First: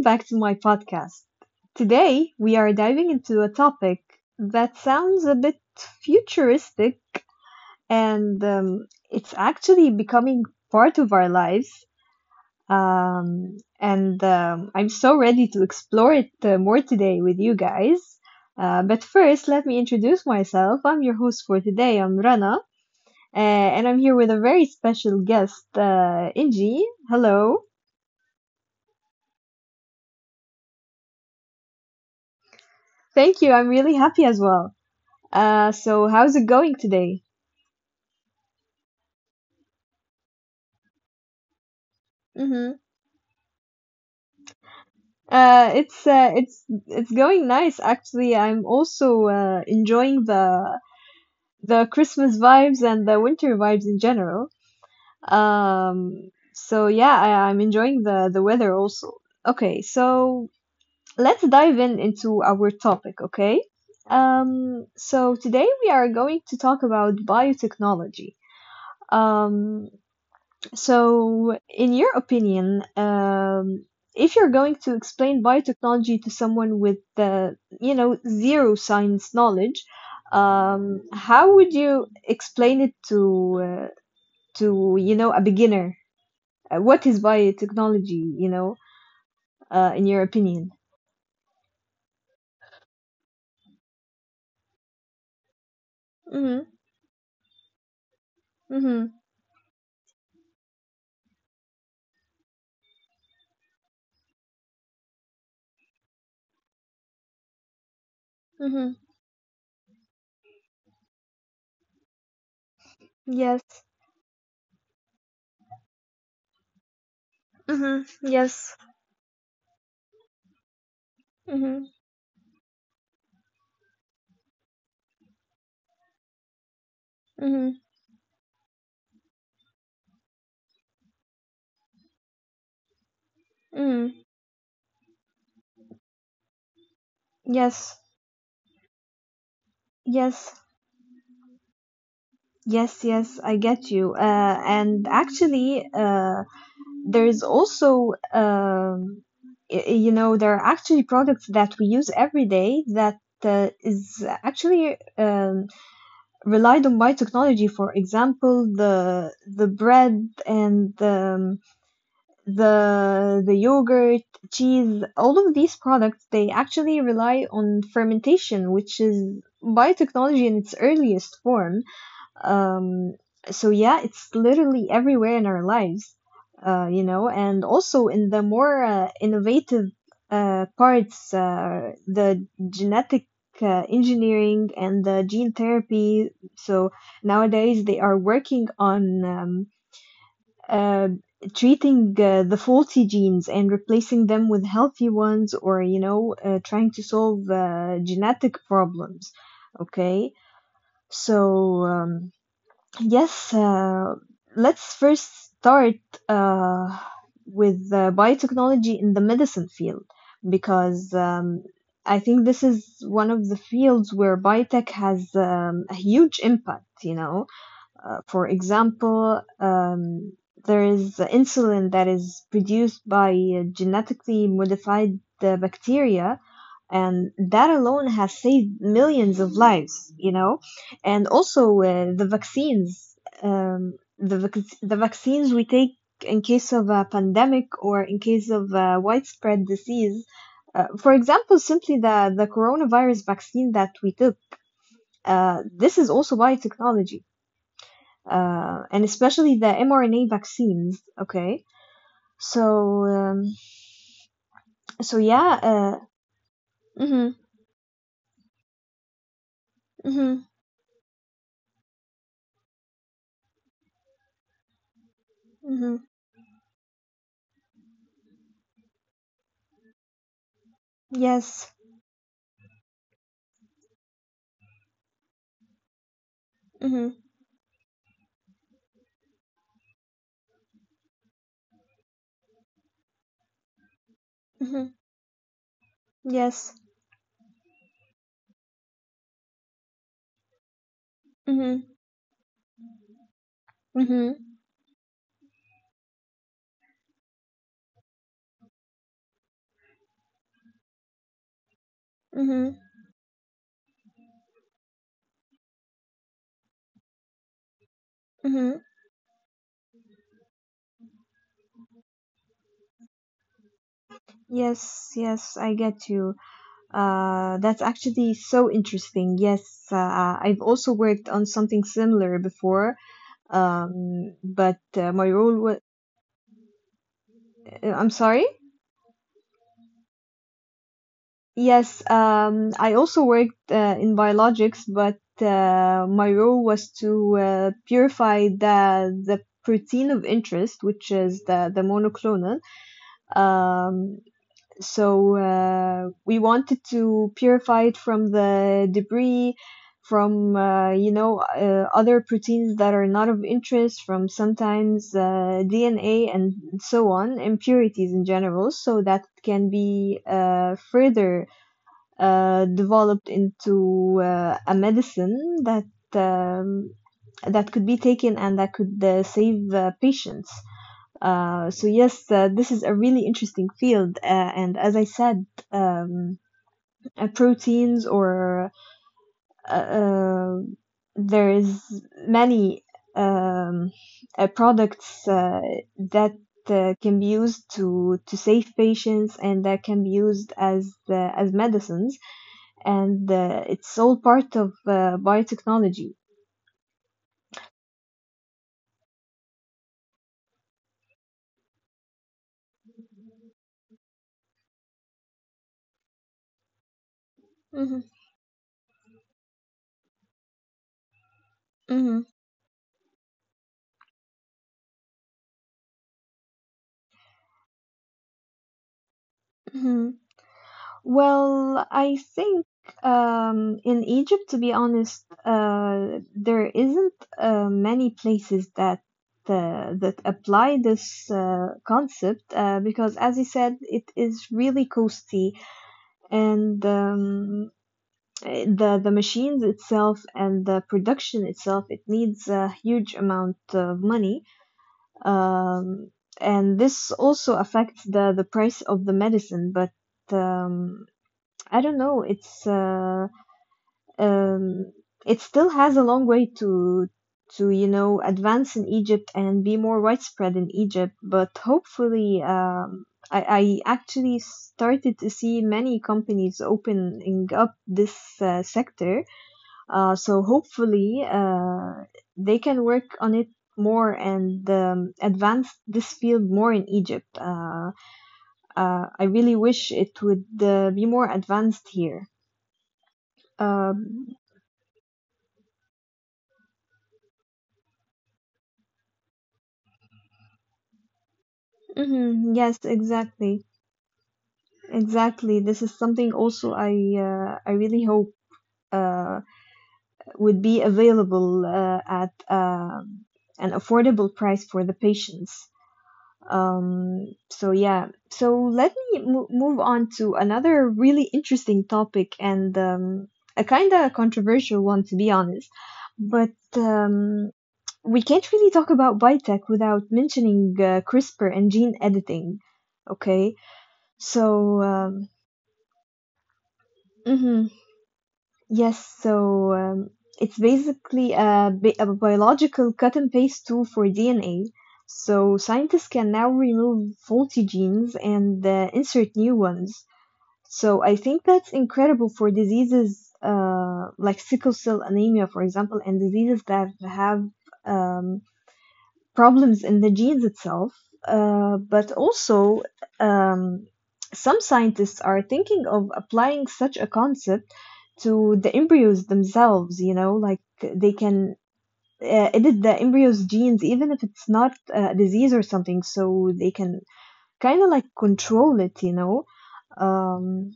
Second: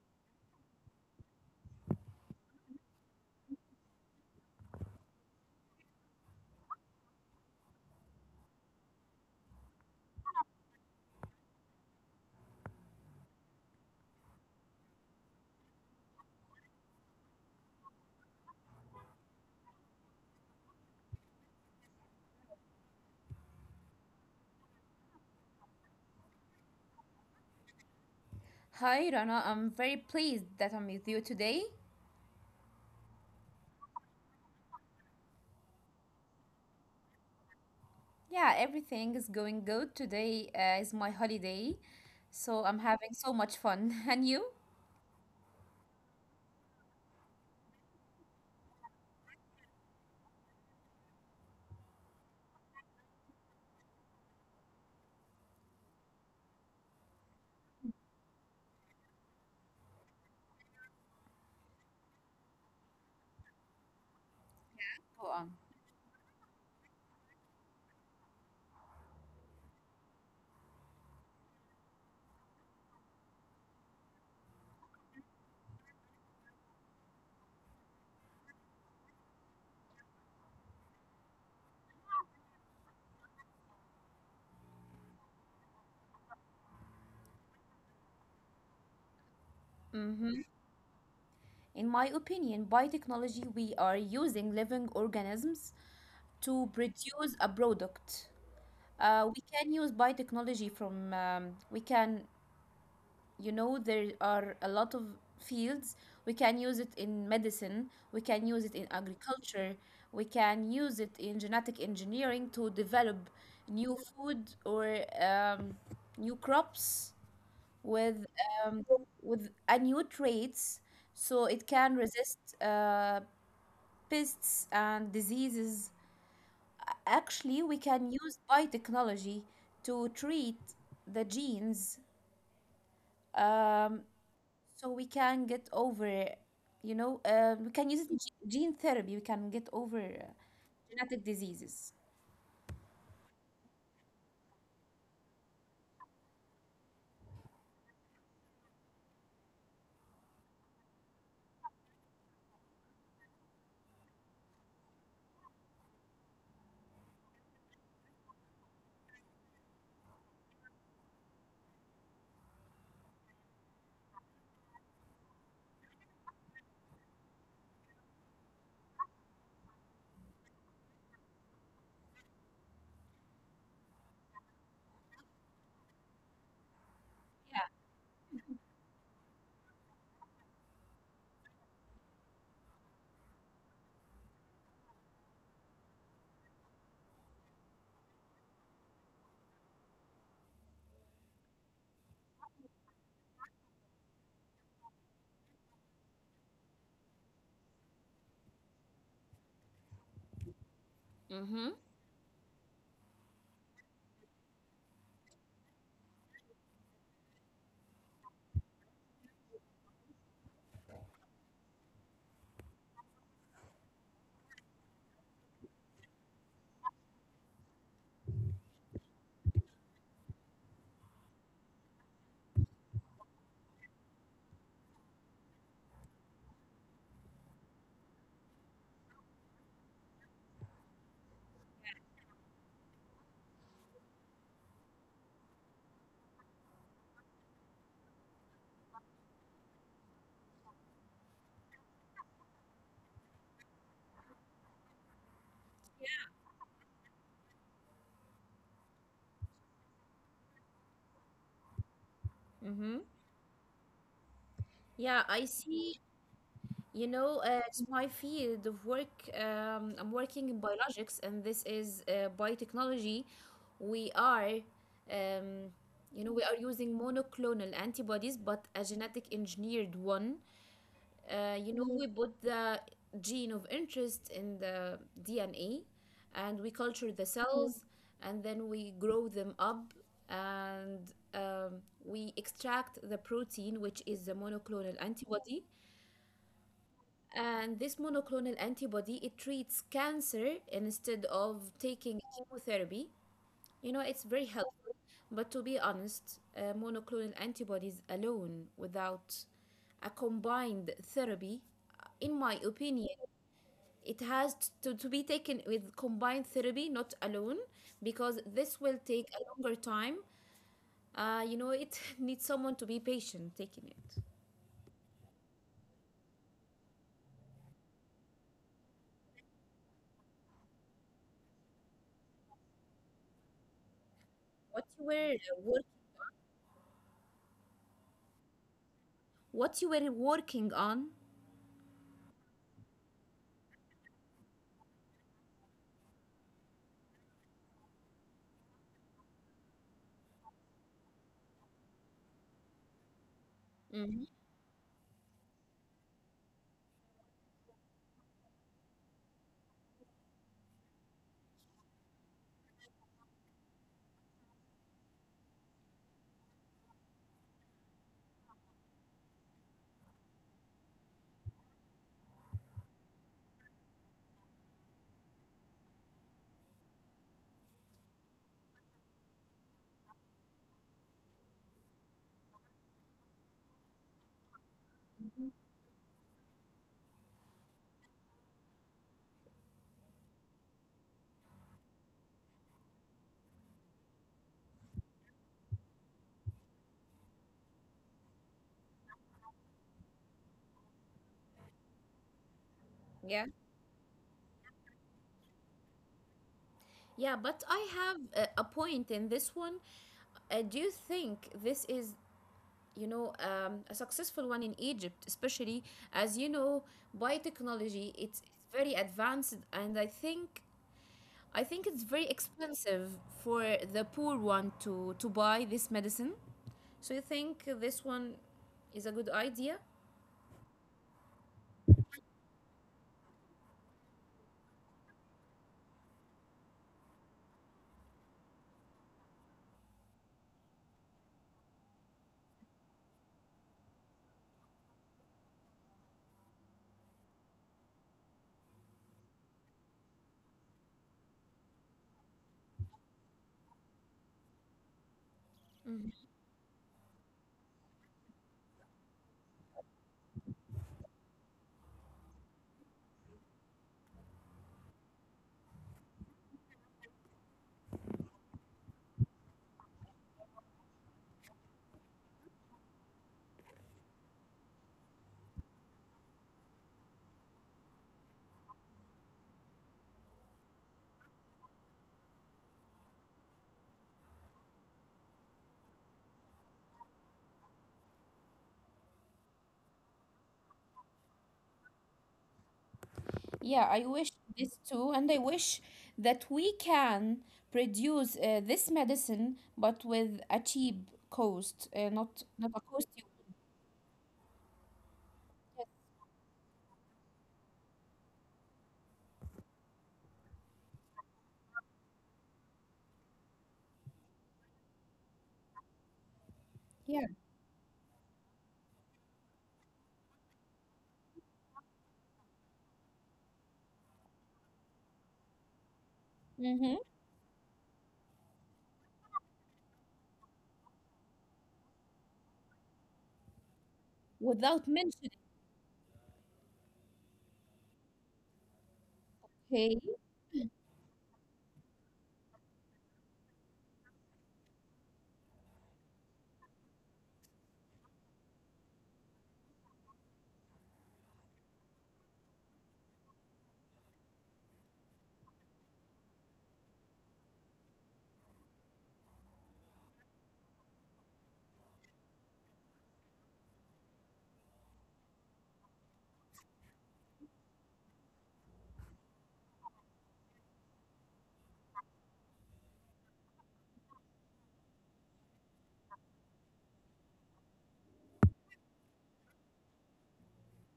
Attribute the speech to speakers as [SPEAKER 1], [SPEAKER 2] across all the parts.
[SPEAKER 1] back to my podcast. Today, we are diving into a topic that sounds a bit futuristic and it's actually becoming part of our lives. And I'm so ready to explore it more today with you guys. But first, let me introduce myself. I'm your host for today. I'm Rana, and I'm here with a very special guest, Inji. Hello.
[SPEAKER 2] Hi Rana, I'm very pleased that I'm with you today.
[SPEAKER 1] Thank you. I'm really happy as well. So how's it going today?
[SPEAKER 2] Yeah, everything is going good. Today is my holiday, so I'm
[SPEAKER 1] Mm-hmm.
[SPEAKER 2] having so much fun. And you?
[SPEAKER 1] It's going nice actually. I'm also enjoying the Christmas vibes and the winter vibes in general. So yeah, I'm enjoying the weather also. Okay, so let's dive in into our topic, okay? Um,
[SPEAKER 2] Go
[SPEAKER 1] so
[SPEAKER 2] on.
[SPEAKER 1] today we are going to talk about biotechnology. Um, So, in your opinion, if you're going to explain biotechnology to someone with you know zero science knowledge, how would you explain it to you know a beginner? What is biotechnology? You know, in your
[SPEAKER 2] Mm-hmm.
[SPEAKER 1] opinion.
[SPEAKER 2] In my opinion, biotechnology, we are using living organisms to
[SPEAKER 1] Mhm.
[SPEAKER 2] produce a product.
[SPEAKER 1] Mhm.
[SPEAKER 2] We can use biotechnology from we can there are a lot of fields. We can use it in medicine, we can use it in
[SPEAKER 1] Mhm.
[SPEAKER 2] agriculture, we can use it in genetic engineering to develop
[SPEAKER 1] Yes.
[SPEAKER 2] new food or new crops
[SPEAKER 1] Mhm.
[SPEAKER 2] with um,
[SPEAKER 1] Yes.
[SPEAKER 2] with a new traits, so it can
[SPEAKER 1] Mhm.
[SPEAKER 2] resist pests and diseases. Actually, we
[SPEAKER 1] Mhm.
[SPEAKER 2] can use biotechnology to treat the genes, um,
[SPEAKER 1] Mhm.
[SPEAKER 2] so we can get over we can
[SPEAKER 1] Yes.
[SPEAKER 2] use it in gene therapy. We can get over
[SPEAKER 1] Yes.
[SPEAKER 2] genetic diseases.
[SPEAKER 1] Yes, yes, I get you. And actually, there is also, you know, there are actually products that we use every day that is actually relied on by technology. For example, the bread and the yogurt, cheese, all of these products they actually rely on fermentation, which is biotechnology in its earliest form. Um, so yeah, it's literally everywhere in our lives, you know, and also in the more innovative parts, the genetic engineering and the gene therapy. So nowadays they are working on uh, treating the faulty genes and replacing them with healthy ones, or you know, trying to solve genetic problems. Okay, so. Um, Yes, uh, let's first start uh, with biotechnology in the medicine field because I think this is one of the fields where biotech has a huge impact, you know. For example, there is insulin that is produced by genetically modified bacteria, and that alone has saved millions of lives, you know? And also the vaccines, the vaccines we take in case of a pandemic or in case of a widespread disease. For example, simply the coronavirus vaccine that we took. This is also biotechnology and especially the mRNA vaccines. Okay,
[SPEAKER 2] Mm-hmm.
[SPEAKER 1] so um,
[SPEAKER 2] Yeah,
[SPEAKER 1] so
[SPEAKER 2] I
[SPEAKER 1] yeah,
[SPEAKER 2] see. You know,
[SPEAKER 1] hmm
[SPEAKER 2] it's my field of work. I'm working in
[SPEAKER 1] hmm
[SPEAKER 2] biologics, and this is biotechnology. We are, um,
[SPEAKER 1] hmm
[SPEAKER 2] we are using monoclonal antibodies, but a genetic engineered one. You know,
[SPEAKER 1] yes,
[SPEAKER 2] We put the gene of interest in the DNA and we culture the
[SPEAKER 1] hmm
[SPEAKER 2] Cells, and then we grow them up and we extract the protein, which is the monoclonal
[SPEAKER 1] hmm
[SPEAKER 2] antibody.
[SPEAKER 1] yes,
[SPEAKER 2] And this monoclonal antibody, it treats cancer instead of
[SPEAKER 1] hmm
[SPEAKER 2] taking chemotherapy. You know, it's very
[SPEAKER 1] hmm
[SPEAKER 2] helpful, but to be honest, monoclonal antibodies alone without a combined therapy, in my opinion,
[SPEAKER 1] hmm
[SPEAKER 2] it has to be taken with combined therapy, not alone, because this will
[SPEAKER 1] hmm
[SPEAKER 2] take a longer time. You know, it needs someone to be patient taking it.
[SPEAKER 1] yes, yes, I get you. That's actually so interesting. Yes, I've also worked on something similar before,
[SPEAKER 2] What you
[SPEAKER 1] but
[SPEAKER 2] were uh,
[SPEAKER 1] my
[SPEAKER 2] work,
[SPEAKER 1] role was, I'm sorry.
[SPEAKER 2] what you were working on?
[SPEAKER 1] Yes, I also worked in biologics, but my role was to purify the protein of interest, which is the monoclonal.
[SPEAKER 2] Hmm.
[SPEAKER 1] Um, we wanted to purify it from the debris, from you know other proteins that are not of interest, from sometimes DNA and so on, impurities in general, so that it can be further developed into a medicine that um, that could be taken and that could save patients. So yes, this is a really interesting field, and as I said, proteins or uh, uh, there is many um, products that can be used to save patients and that can be used as medicines
[SPEAKER 2] Yeah,
[SPEAKER 1] and it's all part of biotechnology.
[SPEAKER 2] yeah, but I have a point in this one. Do you think this is a successful one in Egypt, especially as you know biotechnology,
[SPEAKER 1] Mm-hmm.
[SPEAKER 2] it's very advanced, and I think it's very
[SPEAKER 1] Mm-hmm.
[SPEAKER 2] expensive for the poor one to buy this medicine. So you think this one is a good idea?
[SPEAKER 1] Mm-hmm. Well, I think in Egypt, to be honest, there isn't many places that that apply this concept because, as you said, it is really costly and the machines itself and the production itself it needs a huge amount of money. Um, and this also affects the price of the medicine, but um, I don't know. Um, it still has a long way to you know advance in Egypt and be more widespread in Egypt. But hopefully, I actually started to see many companies opening up this sector so hopefully they can work on it more and advance this field more in Egypt. I really wish it would be more advanced here.
[SPEAKER 2] Yeah, I wish
[SPEAKER 1] Um,
[SPEAKER 2] this too, and I wish that we can produce this medicine but with a cheap cost, not not a
[SPEAKER 1] mhm, yes,
[SPEAKER 2] cost you
[SPEAKER 1] exactly, exactly. This is something also I really hope uh, would be available at an affordable price for the patients.
[SPEAKER 2] yeah.
[SPEAKER 1] So yeah, so let me move on to another really interesting topic and a kind of controversial one, to be honest. But
[SPEAKER 2] Mm-hmm.
[SPEAKER 1] we can't really talk about biotech without mentioning CRISPR and gene editing. Okay,
[SPEAKER 2] Without
[SPEAKER 1] so
[SPEAKER 2] mentioning.
[SPEAKER 1] um, mhm. Yes,
[SPEAKER 2] Hey.
[SPEAKER 1] it's basically a biological cut and paste tool for DNA. So scientists can now remove faulty genes and insert new ones. So I think that's incredible for diseases like sickle cell anemia, for example, and diseases that have um, problems in the genes itself. But also, um, some scientists are thinking of applying such a concept to the embryos themselves, you know, like they can edit the embryo's genes even if it's not a disease or something, so they can kind of like control it, you know. Um,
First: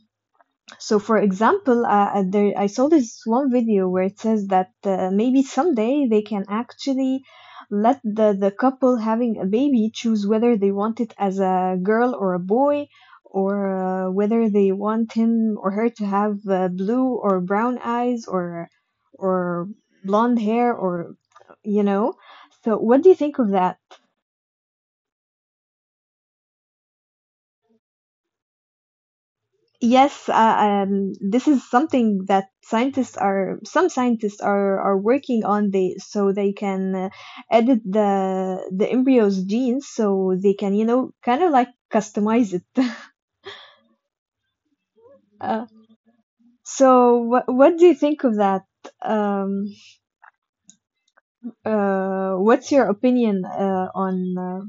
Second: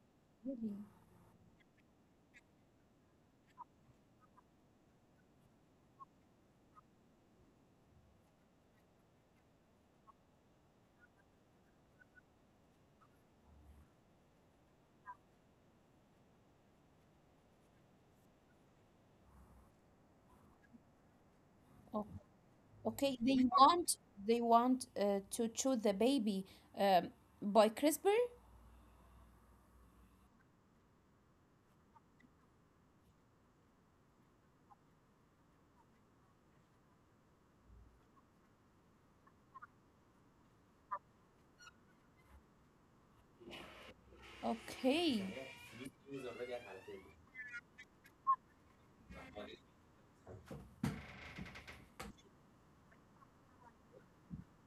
[SPEAKER 1] so, for example, there, I saw this one video where it says that maybe someday they can actually let the couple having a baby choose whether they want it as a girl or a boy, or whether they want him or her to have blue or brown eyes or blonde hair or you know. So, what do you
[SPEAKER 2] Okay,
[SPEAKER 1] think of that?
[SPEAKER 2] they want to choose the baby, um, by CRISPR.
[SPEAKER 1] Yes, this is something that some scientists are working on. They so they can edit the embryo's genes, so they can, you know, kind of like customize it.
[SPEAKER 2] Okay,
[SPEAKER 1] Uh, so what do you think of that? Um, what's your opinion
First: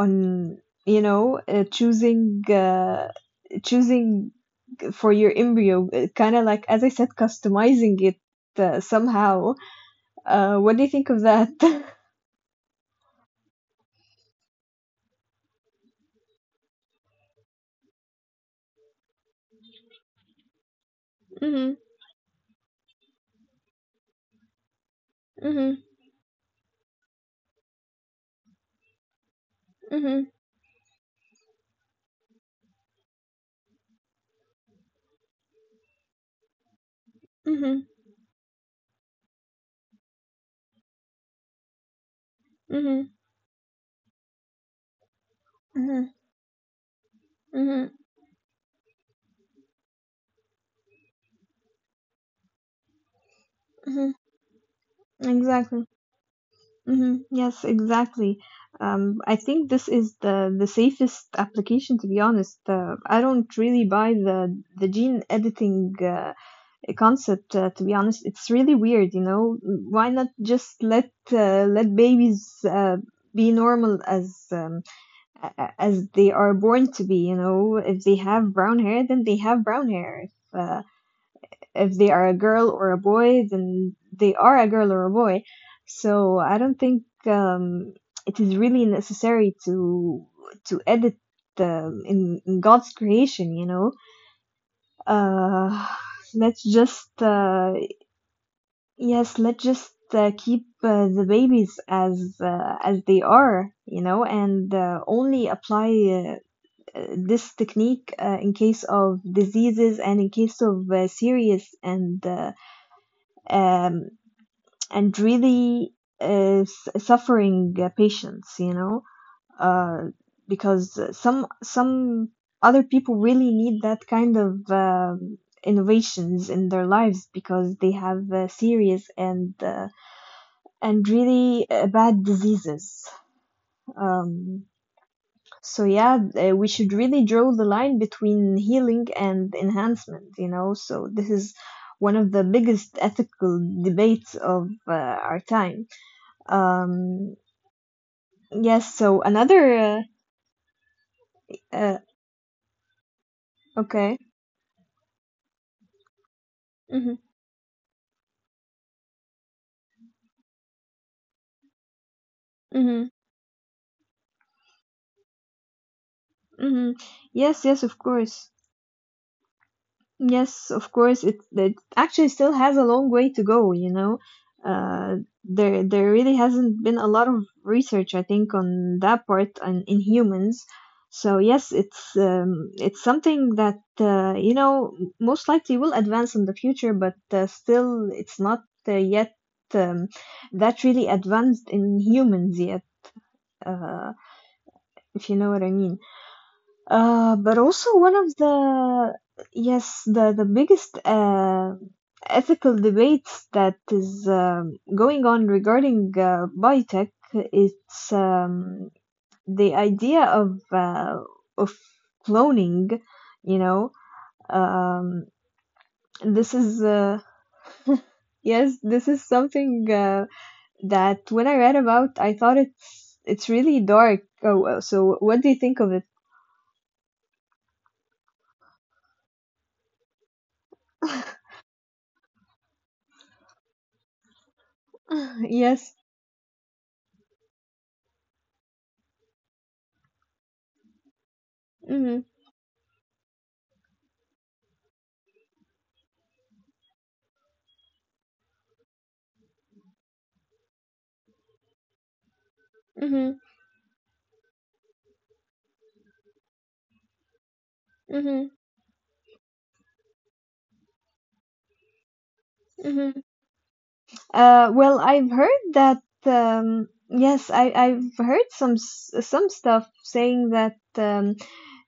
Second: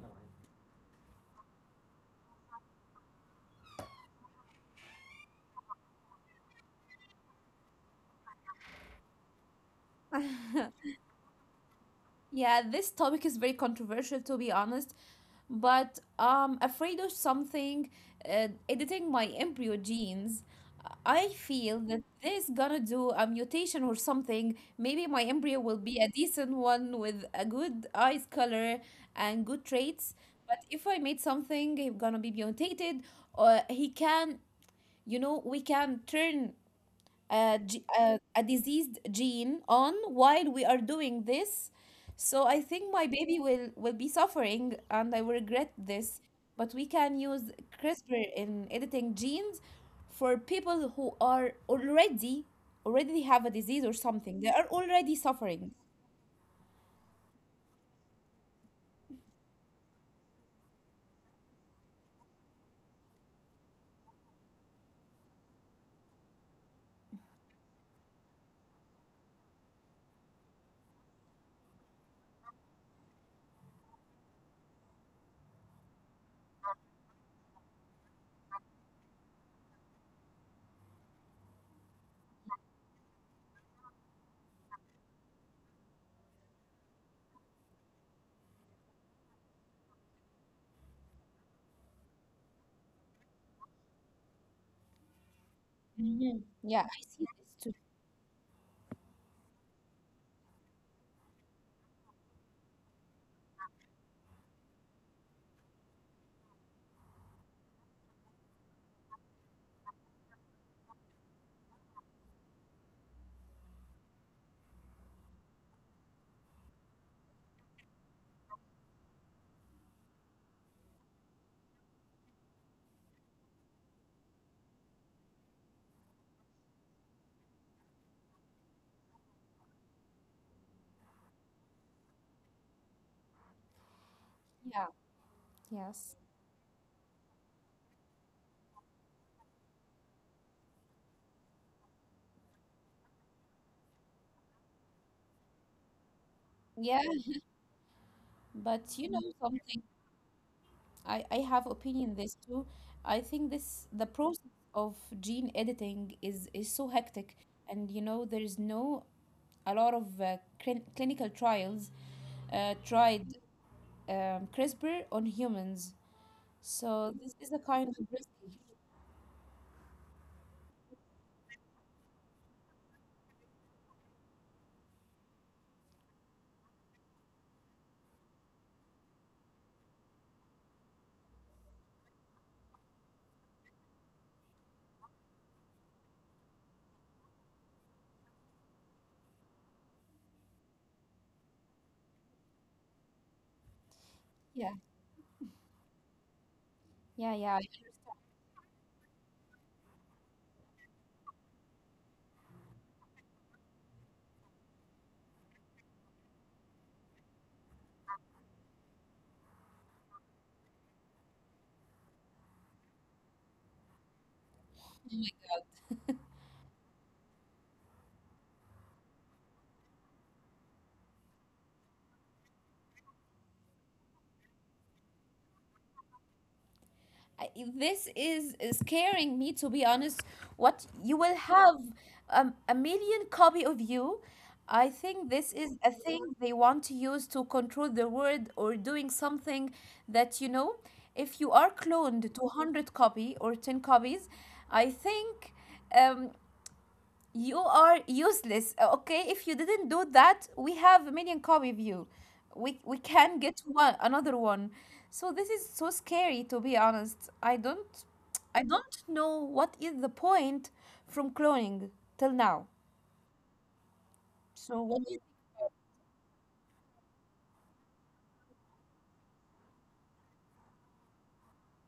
[SPEAKER 1] on you know choosing for your embryo, kind of like as I said, customizing it somehow? What do you think of that?
[SPEAKER 2] yeah, this topic is very controversial, to be honest, but I'm afraid of something. Editing my embryo genes, I
[SPEAKER 1] Mhm,
[SPEAKER 2] feel that this gonna do a mutation or something. Maybe my embryo
[SPEAKER 1] mhm,
[SPEAKER 2] will be a decent one with a good eyes color and good
[SPEAKER 1] mhm,
[SPEAKER 2] traits. But if I made something, it's gonna be mutated, or he can. You know, we can turn
[SPEAKER 1] mhm,
[SPEAKER 2] a diseased gene on while we are doing this. So I think
[SPEAKER 1] mhm,
[SPEAKER 2] my baby will be suffering, and I will regret
[SPEAKER 1] mhm,
[SPEAKER 2] this. But we can use
[SPEAKER 1] mhm,
[SPEAKER 2] CRISPR in editing genes for people who are already have a disease or
[SPEAKER 1] mhm.
[SPEAKER 2] something. They are already suffering.
[SPEAKER 1] Exactly. Mhm. Yes, exactly. I think this is the safest application, to be honest. I don't really buy the gene editing concept, to be honest. It's really weird, you know. Why not just let let babies uh, be normal as a- as they are born to be. You know, if they have brown hair, then they have brown hair. If they are a girl or a boy, then they are a girl or a boy. So I don't think it is really necessary to edit in God's creation. You know, uh,
[SPEAKER 2] Mhm.
[SPEAKER 1] let's
[SPEAKER 2] Yeah, I
[SPEAKER 1] just
[SPEAKER 2] see this too.
[SPEAKER 1] yes, let's just. Keep the babies as they are, you know, and only apply uh, this technique in case of diseases and in case of serious and um, and really uh, suffering patients you know uh, because some other people really need that kind of innovations in their lives because they have serious and and really bad diseases um,
[SPEAKER 2] Yeah,
[SPEAKER 1] So
[SPEAKER 2] yes.
[SPEAKER 1] yeah, we should really draw the line between healing and enhancement, you know. So this is one of the biggest ethical debates of our time.
[SPEAKER 2] Yeah,
[SPEAKER 1] Um,
[SPEAKER 2] but
[SPEAKER 1] yes.
[SPEAKER 2] you know
[SPEAKER 1] So another.
[SPEAKER 2] something. I have
[SPEAKER 1] Uh,
[SPEAKER 2] opinion on this too. I think this the
[SPEAKER 1] okay.
[SPEAKER 2] process of gene editing is so
[SPEAKER 1] Mhm.
[SPEAKER 2] hectic, and you know there is no a lot of clinical trials
[SPEAKER 1] Mhm.
[SPEAKER 2] tried, CRISPR on humans.
[SPEAKER 1] Mhm.
[SPEAKER 2] So this is a
[SPEAKER 1] Yes. Yes.
[SPEAKER 2] kind of
[SPEAKER 1] Of course.
[SPEAKER 2] risky.
[SPEAKER 1] Yes, of course, it actually still has a long way to go, you know. Uh, there there really hasn't been a lot of research, I think, on that part and in humans. So yes, it's something that you know most likely will advance in the future, but still it's not yet um, that really advanced in humans yet, uh,
[SPEAKER 2] Yeah,
[SPEAKER 1] if you know what I mean.
[SPEAKER 2] yeah,
[SPEAKER 1] Uh,
[SPEAKER 2] yeah.
[SPEAKER 1] but also one of the yes the biggest ethical debates that is going on regarding biotech it's the idea of of cloning you know um, this is yes this is something that when I read about I thought it's really dark oh well, so what do you think of it
[SPEAKER 2] I- this is scaring me, to be honest. What you will have, a million copy of you. I think this is
[SPEAKER 1] yes
[SPEAKER 2] a thing they want to use to control the world or doing something that you know. If you are
[SPEAKER 1] mm-hmm,
[SPEAKER 2] cloned to 100 copy or 10 copies, I think um, you are useless. Okay, if you didn't do that, we have a million copy of you. We
[SPEAKER 1] mm-hmm,
[SPEAKER 2] can get one another one. So this is so scary, to be honest.
[SPEAKER 1] mm-hmm,
[SPEAKER 2] I don't know what is the point from cloning till now.
[SPEAKER 1] Mm-hmm.
[SPEAKER 2] So
[SPEAKER 1] Well,
[SPEAKER 2] what do you.
[SPEAKER 1] I've heard that. Yes, I've heard some some stuff saying that um,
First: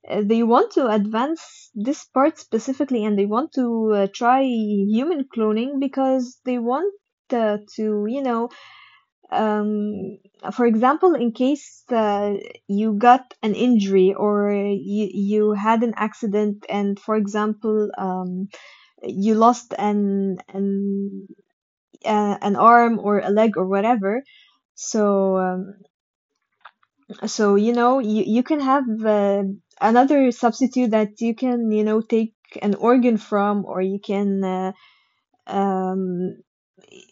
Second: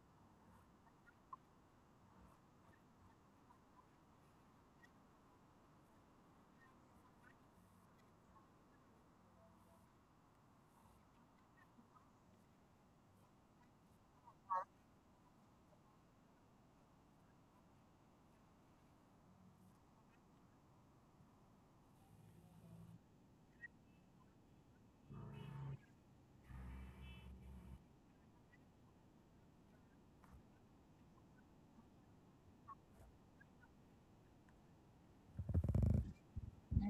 [SPEAKER 1] uh, they want to advance this part specifically, and they want to try human cloning because they want. To you know um for example in case you got an injury or you had an accident and for example you lost an arm or a leg or whatever. So um, so you know you can have another substitute that you can, you know, take an organ from, or you can, um,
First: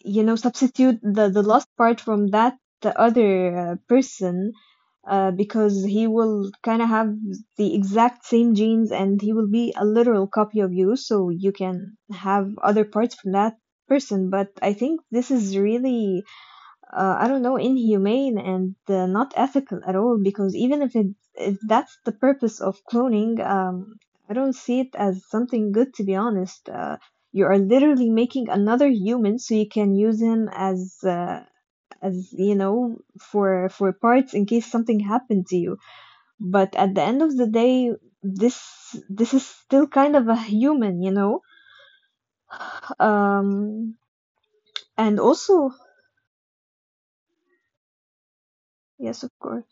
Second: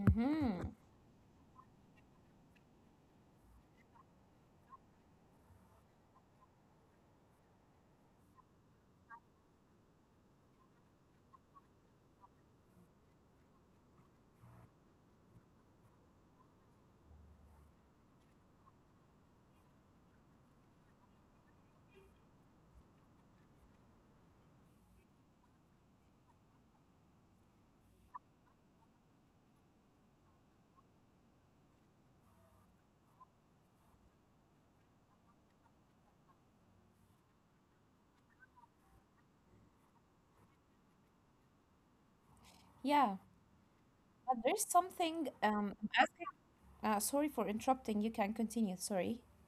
[SPEAKER 1] you know,
[SPEAKER 2] Hmm.
[SPEAKER 1] substitute the last part from that the other person, because he will kind of have the exact same genes, and he will be a literal copy of you, so you can have other parts from that person. But I think this is really, I don't know, inhumane and not ethical at all. Because even if it, if that's the purpose of cloning, I don't see it as something good. To be honest, you are literally making another human so you can use him as, as you know, for parts in case something happened to you. But at the end of the day, this this is still kind of a human, you know.
[SPEAKER 2] Yeah.
[SPEAKER 1] Um,
[SPEAKER 2] But there's
[SPEAKER 1] and
[SPEAKER 2] something
[SPEAKER 1] also,
[SPEAKER 2] I'm asking, sorry for interrupting. You can continue.
[SPEAKER 1] yes, of
[SPEAKER 2] Sorry.
[SPEAKER 1] course.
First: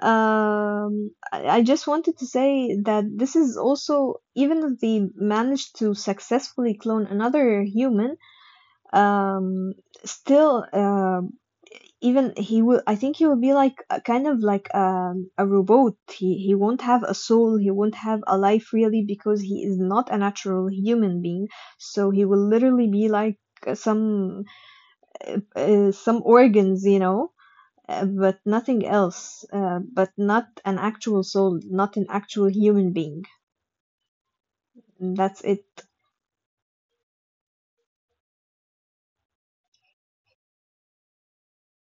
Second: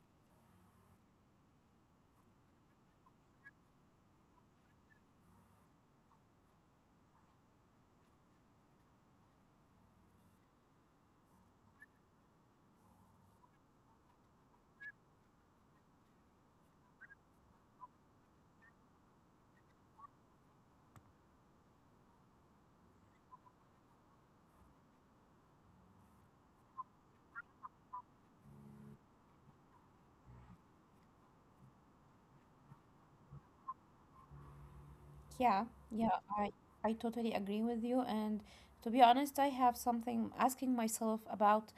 [SPEAKER 1] I just wanted to say that this is also, even if they managed to successfully clone another human, um, still, even he will, I think he will be like a kind of like a robot. He won't have a soul. He won't have a life really, because he is not a natural human being. So he will literally be like uh, some some organs, you know, but nothing else, but not an actual soul, not an actual human being. That's it.
[SPEAKER 2] Yeah. Yeah, I totally agree with you, and to be honest, I have something asking myself about.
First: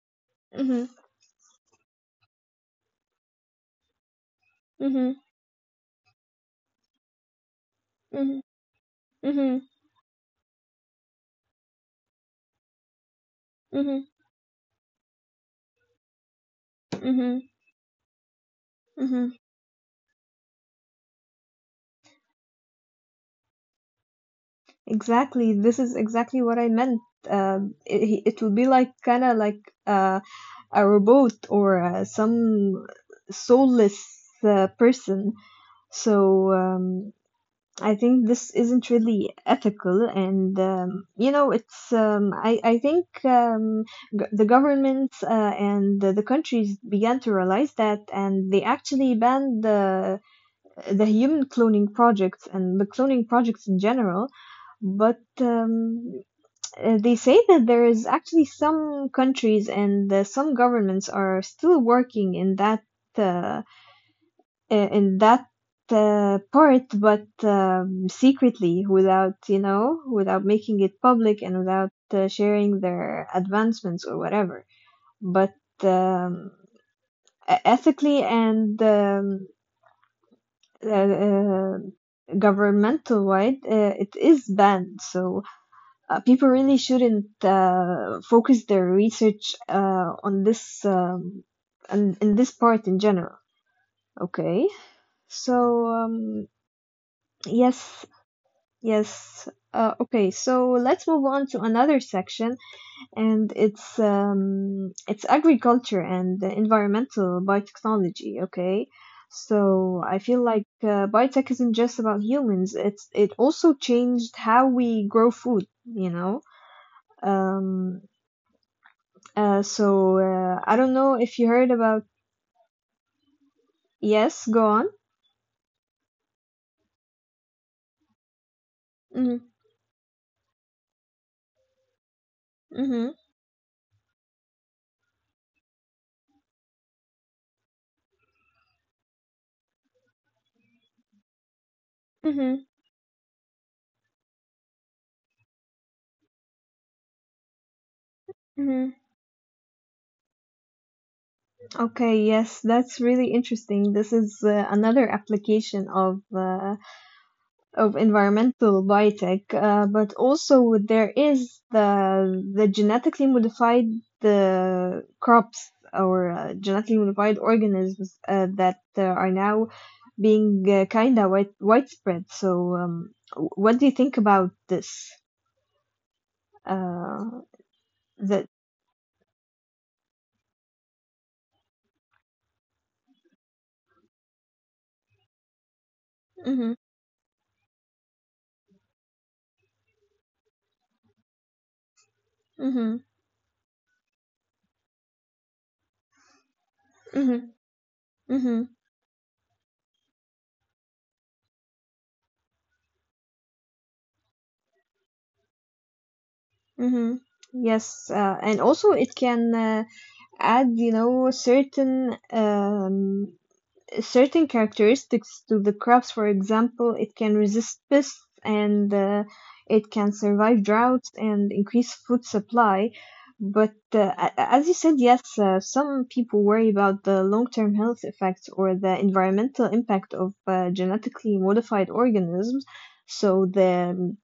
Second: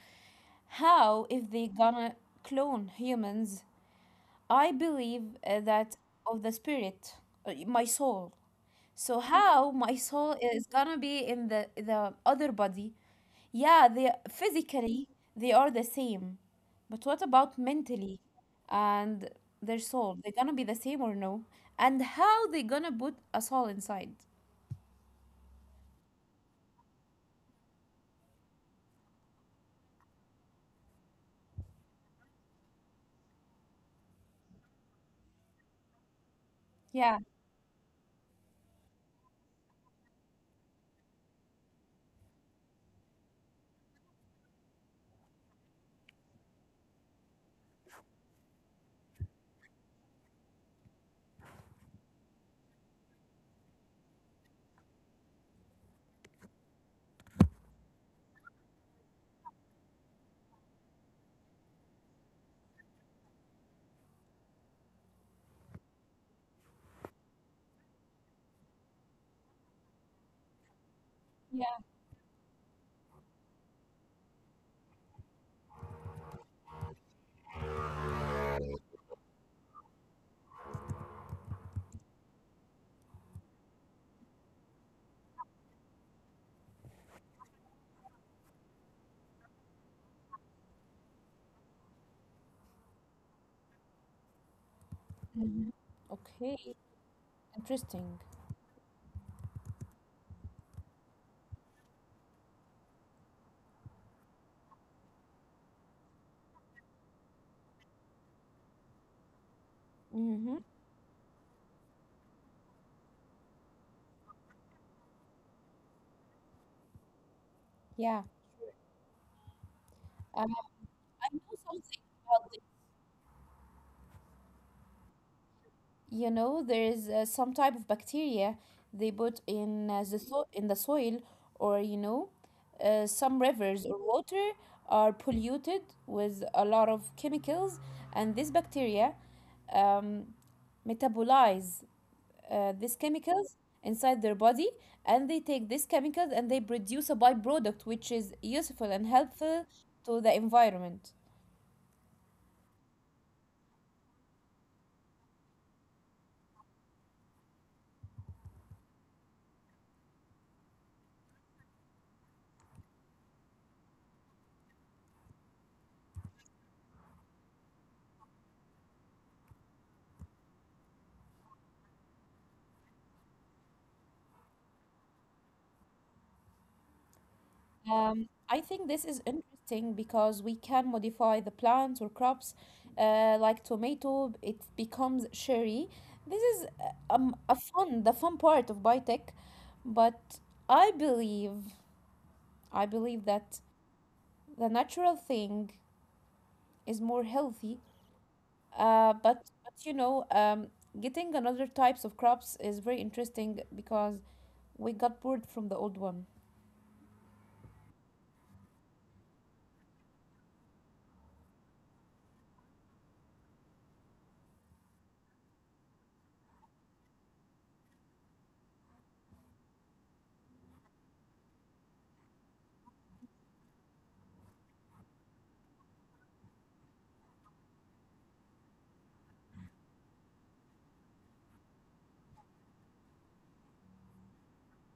[SPEAKER 1] Mhm,
[SPEAKER 2] How if they gonna clone humans? I
[SPEAKER 1] mhm,
[SPEAKER 2] believe that of the spirit, my soul.
[SPEAKER 1] mhm,
[SPEAKER 2] So how
[SPEAKER 1] mhm,
[SPEAKER 2] my soul is gonna be in the other body? Yeah, they
[SPEAKER 1] mhm,
[SPEAKER 2] physically they are the same, but what about
[SPEAKER 1] mhm,
[SPEAKER 2] mentally and
[SPEAKER 1] mhm.
[SPEAKER 2] their soul? They're gonna be the same or no? And how they gonna put a soul inside?
[SPEAKER 1] Exactly. This is exactly what I meant. It will be like kind of like uh, a robot or some soulless person. So
[SPEAKER 2] Yeah,
[SPEAKER 1] um, I think this isn't really ethical, and you know, it's. I think the governments and the countries began to realize that, and they actually banned the human cloning projects and the cloning projects in general. But they say that there is actually some countries and some governments are still working in that. Uh, in that part, but secretly, without, you know, without making it
[SPEAKER 2] yeah.
[SPEAKER 1] public and without sharing their advancements or whatever. But um, ethically and uh, uh, governmental wide, it is banned. So people really shouldn't focus their research on this, and in this part in general. Okay,
[SPEAKER 2] Mhm.
[SPEAKER 1] so
[SPEAKER 2] Okay,
[SPEAKER 1] um,
[SPEAKER 2] interesting.
[SPEAKER 1] yes. Yes. Okay, so let's move on to another section, and it's, it's agriculture and the environmental biotechnology. Okay, so I
[SPEAKER 2] Mm-hmm.
[SPEAKER 1] feel like biotech isn't just about humans. It also changed how we grow food. You know.
[SPEAKER 2] Yeah.
[SPEAKER 1] Um. So
[SPEAKER 2] Um,
[SPEAKER 1] I don't
[SPEAKER 2] I
[SPEAKER 1] know
[SPEAKER 2] know
[SPEAKER 1] if you
[SPEAKER 2] something
[SPEAKER 1] heard about.
[SPEAKER 2] about,
[SPEAKER 1] Yes. Go on.
[SPEAKER 2] you know, there is some type of bacteria they put
[SPEAKER 1] Mm-hmm.
[SPEAKER 2] in the in the soil, or you know some
[SPEAKER 1] Mm-hmm.
[SPEAKER 2] rivers or water are polluted with a lot of chemicals, and these bacteria, um, metabolize these
[SPEAKER 1] Mm-hmm.
[SPEAKER 2] chemicals inside their body, and they take these chemicals and they produce a byproduct which is useful and helpful to the environment.
[SPEAKER 1] Okay, yes, that's really interesting. This is another application of environmental biotech, but also there is the genetically modified the crops or genetically modified organisms that are now being kind of widespread. So what do you think about this? Uh,
[SPEAKER 2] I think this
[SPEAKER 1] that.
[SPEAKER 2] is interesting because we can modify the plants or crops, like tomato, it becomes cherry. This is
[SPEAKER 1] Mm-hmm,
[SPEAKER 2] a fun, the fun part of biotech, but I believe, I believe
[SPEAKER 1] mm-hmm,
[SPEAKER 2] that the natural thing is more healthy.
[SPEAKER 1] mm-hmm, mm-hmm,
[SPEAKER 2] But you know, getting another types of crops is very interesting because we got bored from the old one.
[SPEAKER 1] mm-hmm. Yes, and also it can add, you know, certain, certain characteristics to the crops. For example, it can resist pests and it can survive droughts and increase food supply. But as you said, yes, some people worry about the long-term health effects or the environmental impact of genetically modified organisms. So the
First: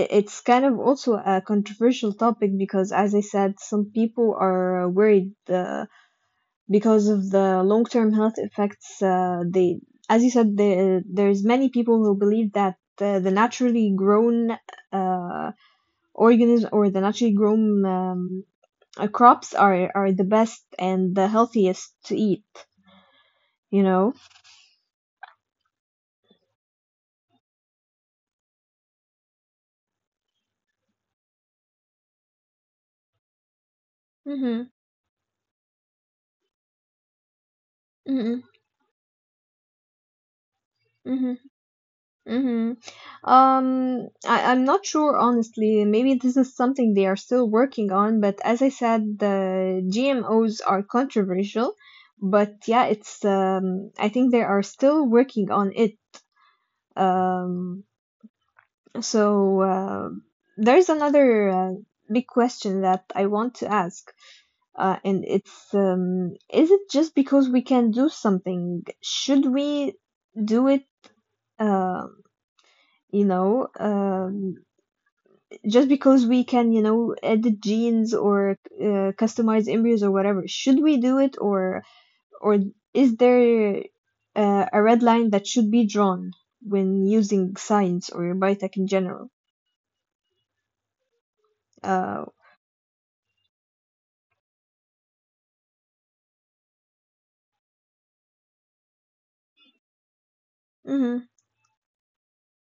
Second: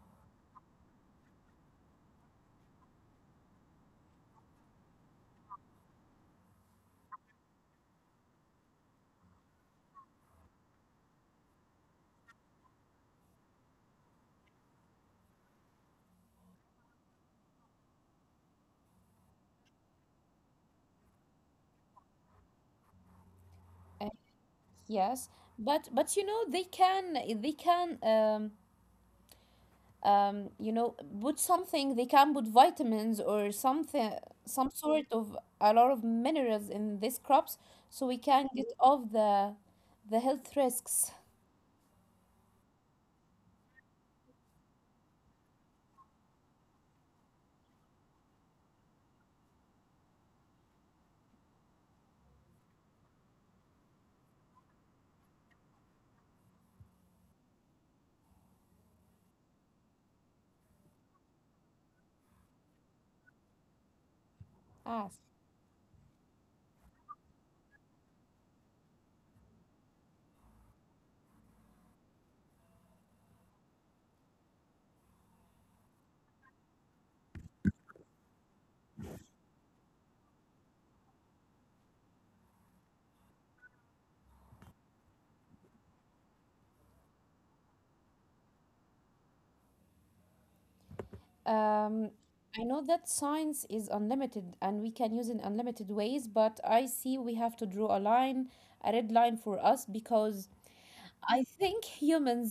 [SPEAKER 1] i- it's kind of also a controversial topic, because as I said, some people are worried because of the long-term health effects. They, as you said, there's many people who believe that the naturally grown uh, organism, or the naturally grown crops, are the best and the healthiest to eat, you know.
[SPEAKER 2] Yes, but you know they can they can um um you know put something. They can put vitamins or something,
[SPEAKER 1] Mhm,
[SPEAKER 2] some sort of a lot of minerals in these crops, so we
[SPEAKER 1] mhm,
[SPEAKER 2] can get off the health risks.
[SPEAKER 1] mhm, mhm. I'm not sure honestly. Maybe this is something they are still working on, but as I said, the GMOs are controversial. But yeah, it's, I think they are still working on it. Um, so uh, there's another big question that I want to ask,
[SPEAKER 2] Ah,
[SPEAKER 1] and it's, is it just because we can do something? Should we do it? Uh, you know, just because we can, you know, edit genes or customize embryos or whatever, should we do it, or is there a red line that should be drawn when using science or biotech in general?
[SPEAKER 2] um,
[SPEAKER 1] Uh,
[SPEAKER 2] I know that science is unlimited and we can use it in unlimited ways, but I see we have to draw a line, a red line for us, because
[SPEAKER 1] mm-hmm,
[SPEAKER 2] I think humans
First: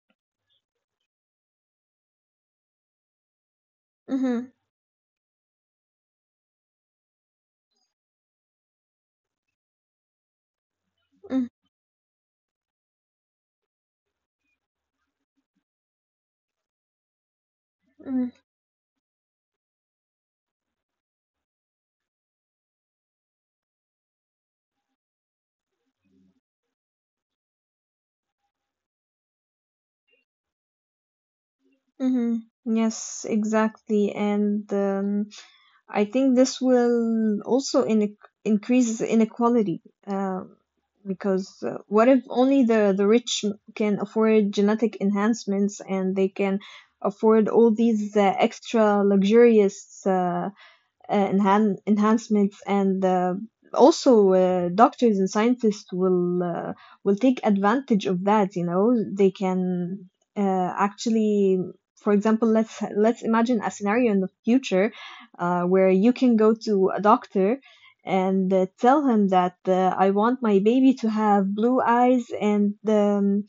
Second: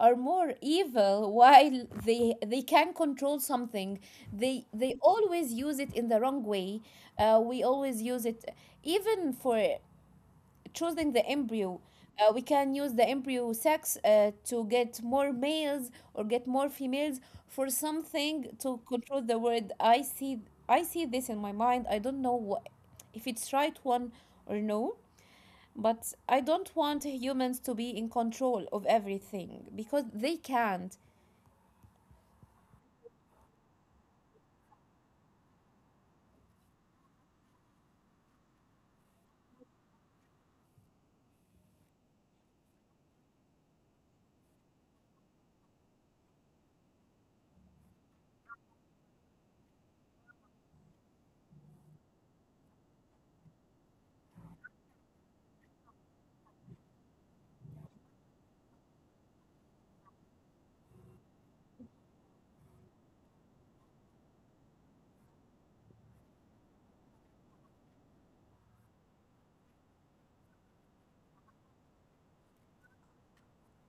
[SPEAKER 2] are more evil while they can control something.
[SPEAKER 1] mm-hmm,
[SPEAKER 2] They always use it in the wrong way. We always use it, even for choosing the
[SPEAKER 1] mm-hmm,
[SPEAKER 2] embryo. We can use the embryo sex to get more males or get more females for something
[SPEAKER 1] mm-hmm,
[SPEAKER 2] to control the world. I see, I see this in my mind. I don't know what, if it's right one or no, but I don't want humans to be in control of everything, because they can't.
[SPEAKER 1] mm-hmm. Yes, exactly. And I think this will also increase inequality, uh, because, what if only the rich can afford genetic enhancements, and they can afford all these extra luxurious enhancements, and also doctors and scientists will, will take advantage of that. You know, they can, actually, for example, let's imagine a scenario in the future where you can go to a doctor and tell him that, I want my baby to have blue eyes and, um,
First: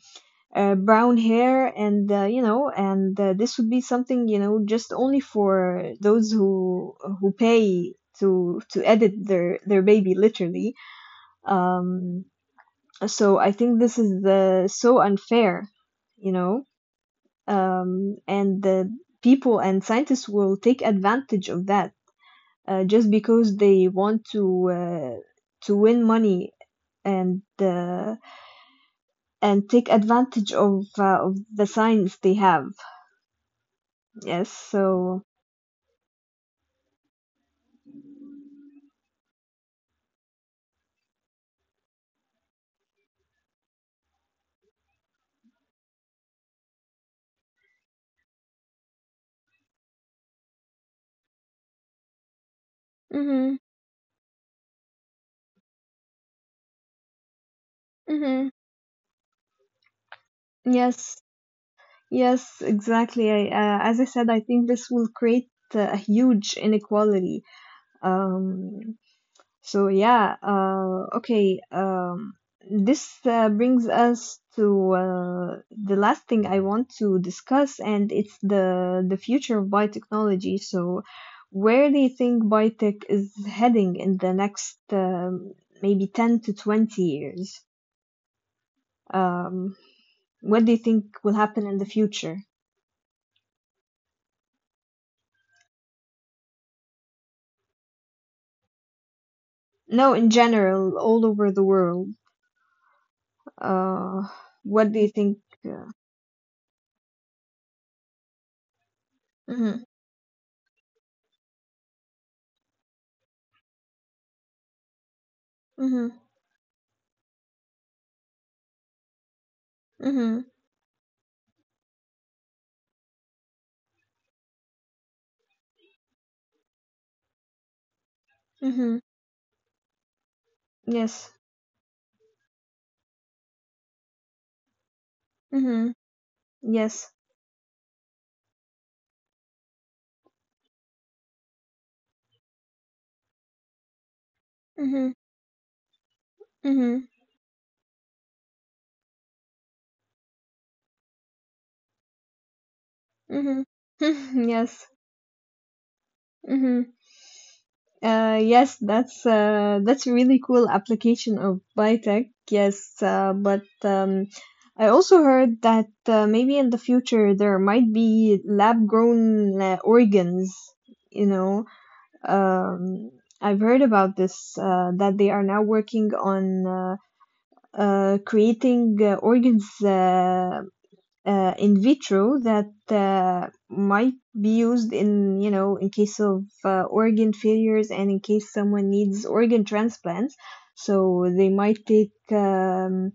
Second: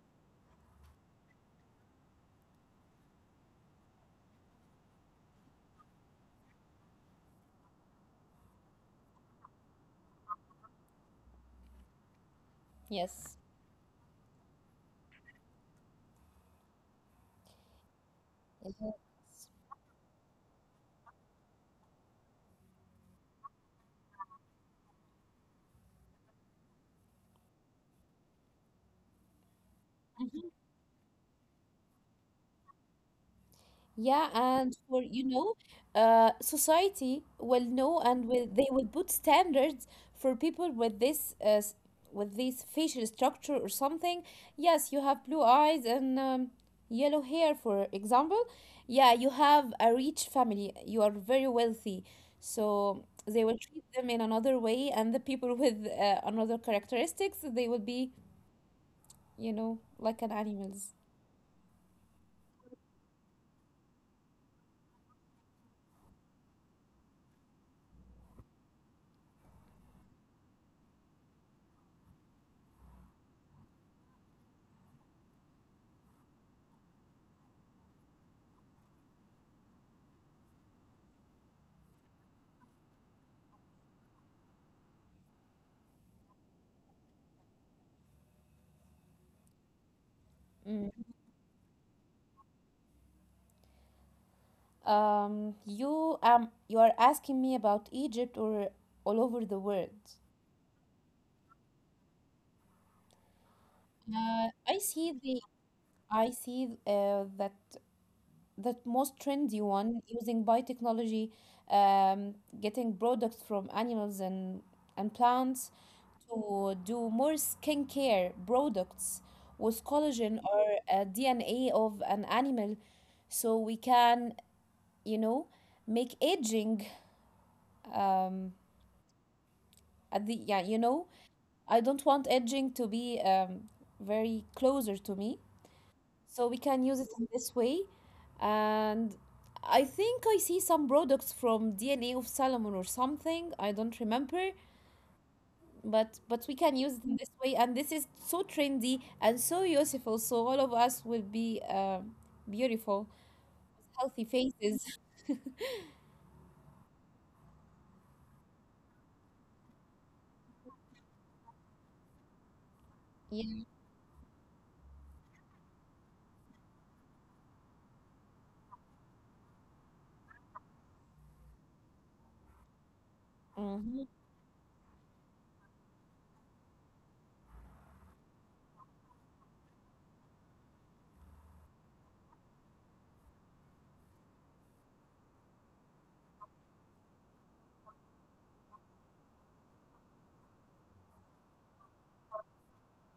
[SPEAKER 1] uh, brown hair, and you know, and this would be something, you know, just only for those who pay to edit their baby literally. um so
[SPEAKER 2] Yes.
[SPEAKER 1] I think this is the so unfair, you know. And the people and scientists will take advantage of that, just because they want to, to win money and, and take advantage of, of the science they have.
[SPEAKER 2] Yeah,
[SPEAKER 1] Yes,
[SPEAKER 2] and for
[SPEAKER 1] so,
[SPEAKER 2] you know, society will know and will they will put standards for people with this with this facial structure or something. Yes, you have blue eyes and yellow hair, for example. Yeah, you have a rich family. You are very wealthy, so they
[SPEAKER 1] mhm,
[SPEAKER 2] will treat them in another way, and the people with another characteristics they will be,
[SPEAKER 1] mhm.
[SPEAKER 2] you know, like an animals.
[SPEAKER 1] Yes, yes, exactly. As I said, I think this will create a huge inequality. um so yeah uh okay um this brings us to the last thing I want to discuss, and it's the future of biotechnology. So where do you think biotech is heading in the next, maybe 10 to 20 years? um What do you
[SPEAKER 2] Mm.
[SPEAKER 1] think will happen in the future?
[SPEAKER 2] You are asking me about Egypt or all over the world?
[SPEAKER 1] No, in general, all over the world. Uh,
[SPEAKER 2] I
[SPEAKER 1] what do you
[SPEAKER 2] see
[SPEAKER 1] think?
[SPEAKER 2] the,
[SPEAKER 1] Uh,
[SPEAKER 2] I see that that most trendy
[SPEAKER 1] mhm,
[SPEAKER 2] one using biotechnology, um, getting products from animals and plants
[SPEAKER 1] mhm,
[SPEAKER 2] to do more skincare products with collagen
[SPEAKER 1] mhm,
[SPEAKER 2] or DNA of an animal, so we can you know make aging, um,
[SPEAKER 1] mhm.
[SPEAKER 2] at the yeah you know.
[SPEAKER 1] Yes.
[SPEAKER 2] I don't want edging to be, very closer to me.
[SPEAKER 1] Mhm.
[SPEAKER 2] So we can use it
[SPEAKER 1] Yes.
[SPEAKER 2] in this way. And I think I see some products from DNA of Salomon or something. I don't remember.
[SPEAKER 1] Mhm.
[SPEAKER 2] But we can use it
[SPEAKER 1] Mhm.
[SPEAKER 2] in this way. And this is so trendy and so useful. So all of us will be beautiful,
[SPEAKER 1] Mhm.
[SPEAKER 2] healthy
[SPEAKER 1] yes.
[SPEAKER 2] faces.
[SPEAKER 1] Mhm. Yes, that's a really cool application of biotech. Yes,
[SPEAKER 2] Yeah.
[SPEAKER 1] but I also heard that maybe in the future there might be lab-grown organs. You know, Um, I've heard
[SPEAKER 2] Mm-hmm.
[SPEAKER 1] about this, that they are now working on, creating organs, in vitro, that might be used in, you know, in case of organ failures, and in case someone needs organ transplants. So they might take,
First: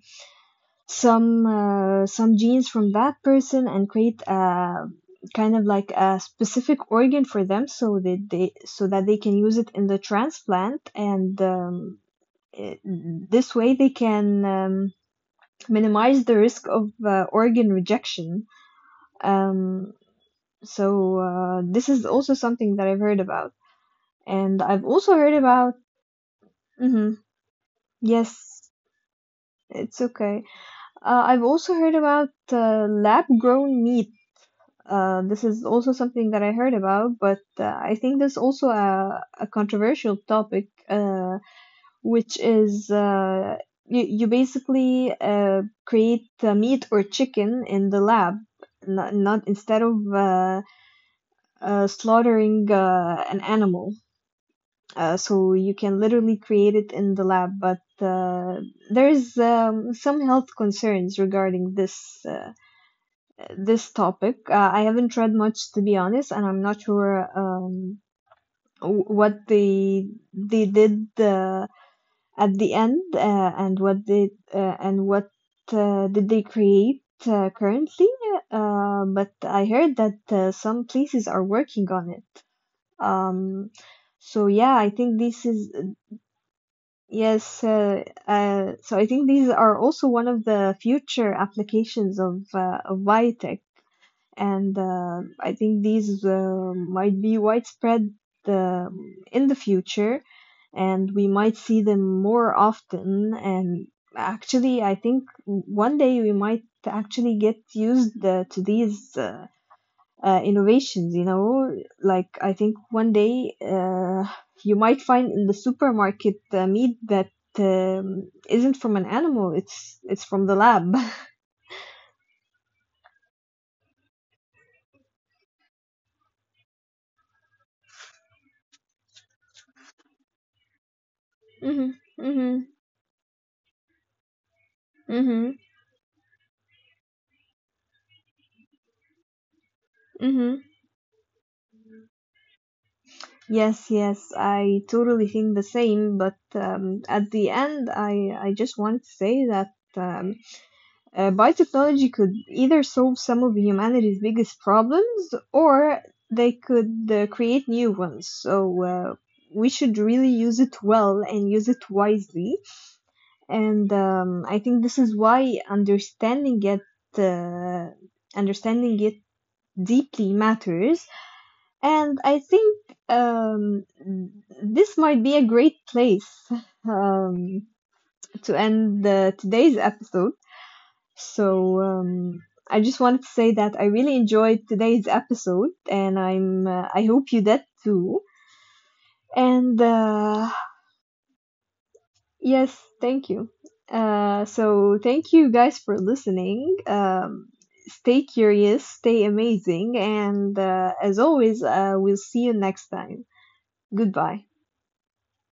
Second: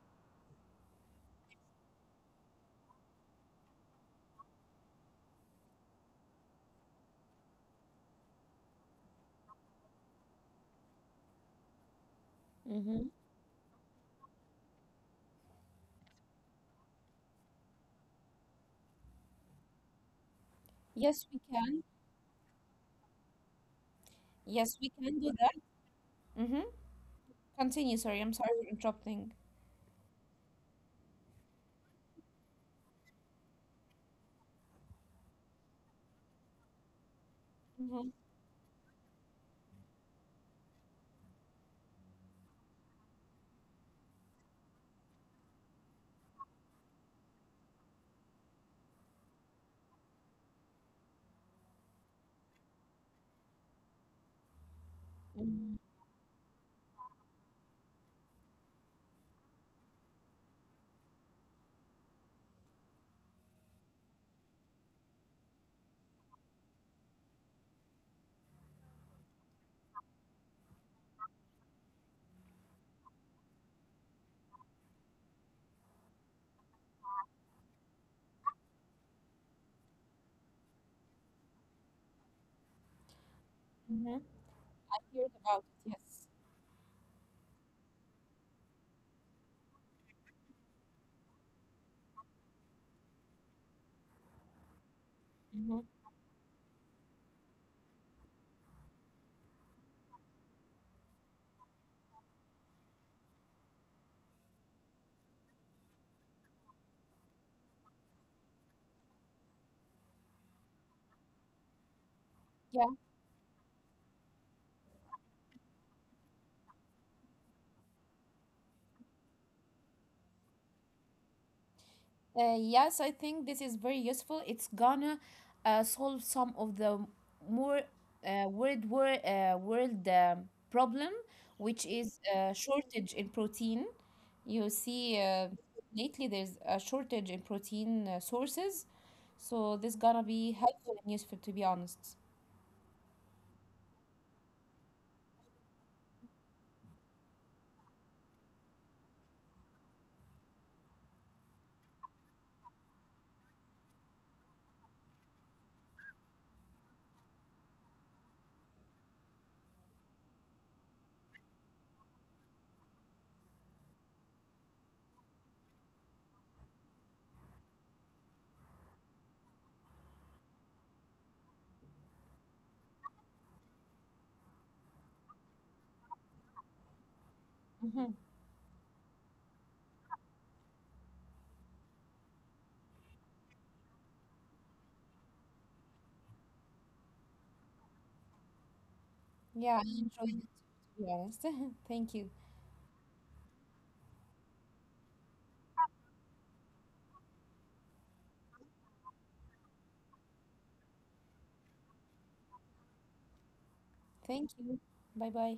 [SPEAKER 1] some, some genes from that person, and create a kind of like a specific organ for them, so that they, so that they can use it in the transplant, and it,
[SPEAKER 2] Mm-hmm.
[SPEAKER 1] this way they can, minimize the risk of organ rejection. um, so
[SPEAKER 2] Yes, we can.
[SPEAKER 1] this is also something that I've heard about, and
[SPEAKER 2] Yes,
[SPEAKER 1] I've
[SPEAKER 2] we
[SPEAKER 1] also
[SPEAKER 2] can do
[SPEAKER 1] heard
[SPEAKER 2] that.
[SPEAKER 1] about,
[SPEAKER 2] Mm-hmm.
[SPEAKER 1] hmm,
[SPEAKER 2] Continue. Sorry, I'm
[SPEAKER 1] yes,
[SPEAKER 2] sorry for interrupting.
[SPEAKER 1] it's okay, I've also heard about lab grown meat. This is also something that I heard about, but I
[SPEAKER 2] Mm-hmm.
[SPEAKER 1] think there's also a controversial topic, which is, you basically create meat or chicken in the lab, not instead of, slaughtering an animal. So
[SPEAKER 2] Mm-hmm.
[SPEAKER 1] you can literally create it in the lab, but there's, some health concerns regarding this. This topic. I haven't read much, to be honest, and I'm not sure, what they did, at the end, and what they, and what, did they create, currently. But I heard that some places are working on it. Um,
[SPEAKER 2] Mm-hmm. I
[SPEAKER 1] so yeah, I think
[SPEAKER 2] heard
[SPEAKER 1] this
[SPEAKER 2] about
[SPEAKER 1] is,
[SPEAKER 2] it, yes.
[SPEAKER 1] yes. So I think these are also one of the future applications of biotech, and I
[SPEAKER 2] Mm-hmm.
[SPEAKER 1] think these might be widespread in the future, and we might see them more often. And actually, I think one day we might actually get used, to these, innovations. You know, like, I think
[SPEAKER 2] Yeah.
[SPEAKER 1] one day, you might find in the supermarket meat that. Isn't from an animal, it's from the lab.
[SPEAKER 2] Yes, I think this is very useful. It's gonna solve some of the more world problem, which
[SPEAKER 1] mhm,
[SPEAKER 2] is
[SPEAKER 1] mhm,
[SPEAKER 2] shortage in protein. You see,
[SPEAKER 1] mhm,
[SPEAKER 2] lately there's a shortage in protein sources, so this gonna be
[SPEAKER 1] mhm.
[SPEAKER 2] helpful and useful, to be honest.
[SPEAKER 1] Yes, yes, I totally think the same, but at the end, I just want to say that, um, biotechnology could either solve some of humanity's biggest problems, or they could create new ones. So we should really use it well, and use it wisely. And I think this is why uh, understanding it deeply matters. And I think um, this might be a great place, um,
[SPEAKER 2] Mm-hmm.
[SPEAKER 1] to end the, today's episode. So I just wanted to say that I really enjoyed today's episode, and I'm, I hope you did too.
[SPEAKER 2] Yeah,
[SPEAKER 1] And
[SPEAKER 2] I enjoyed it, to be honest. Thank you.
[SPEAKER 1] yes, thank you. So thank you guys for listening. Stay curious, stay amazing, and, as always, we'll see you next time. Goodbye.
[SPEAKER 2] Thank you. Bye bye.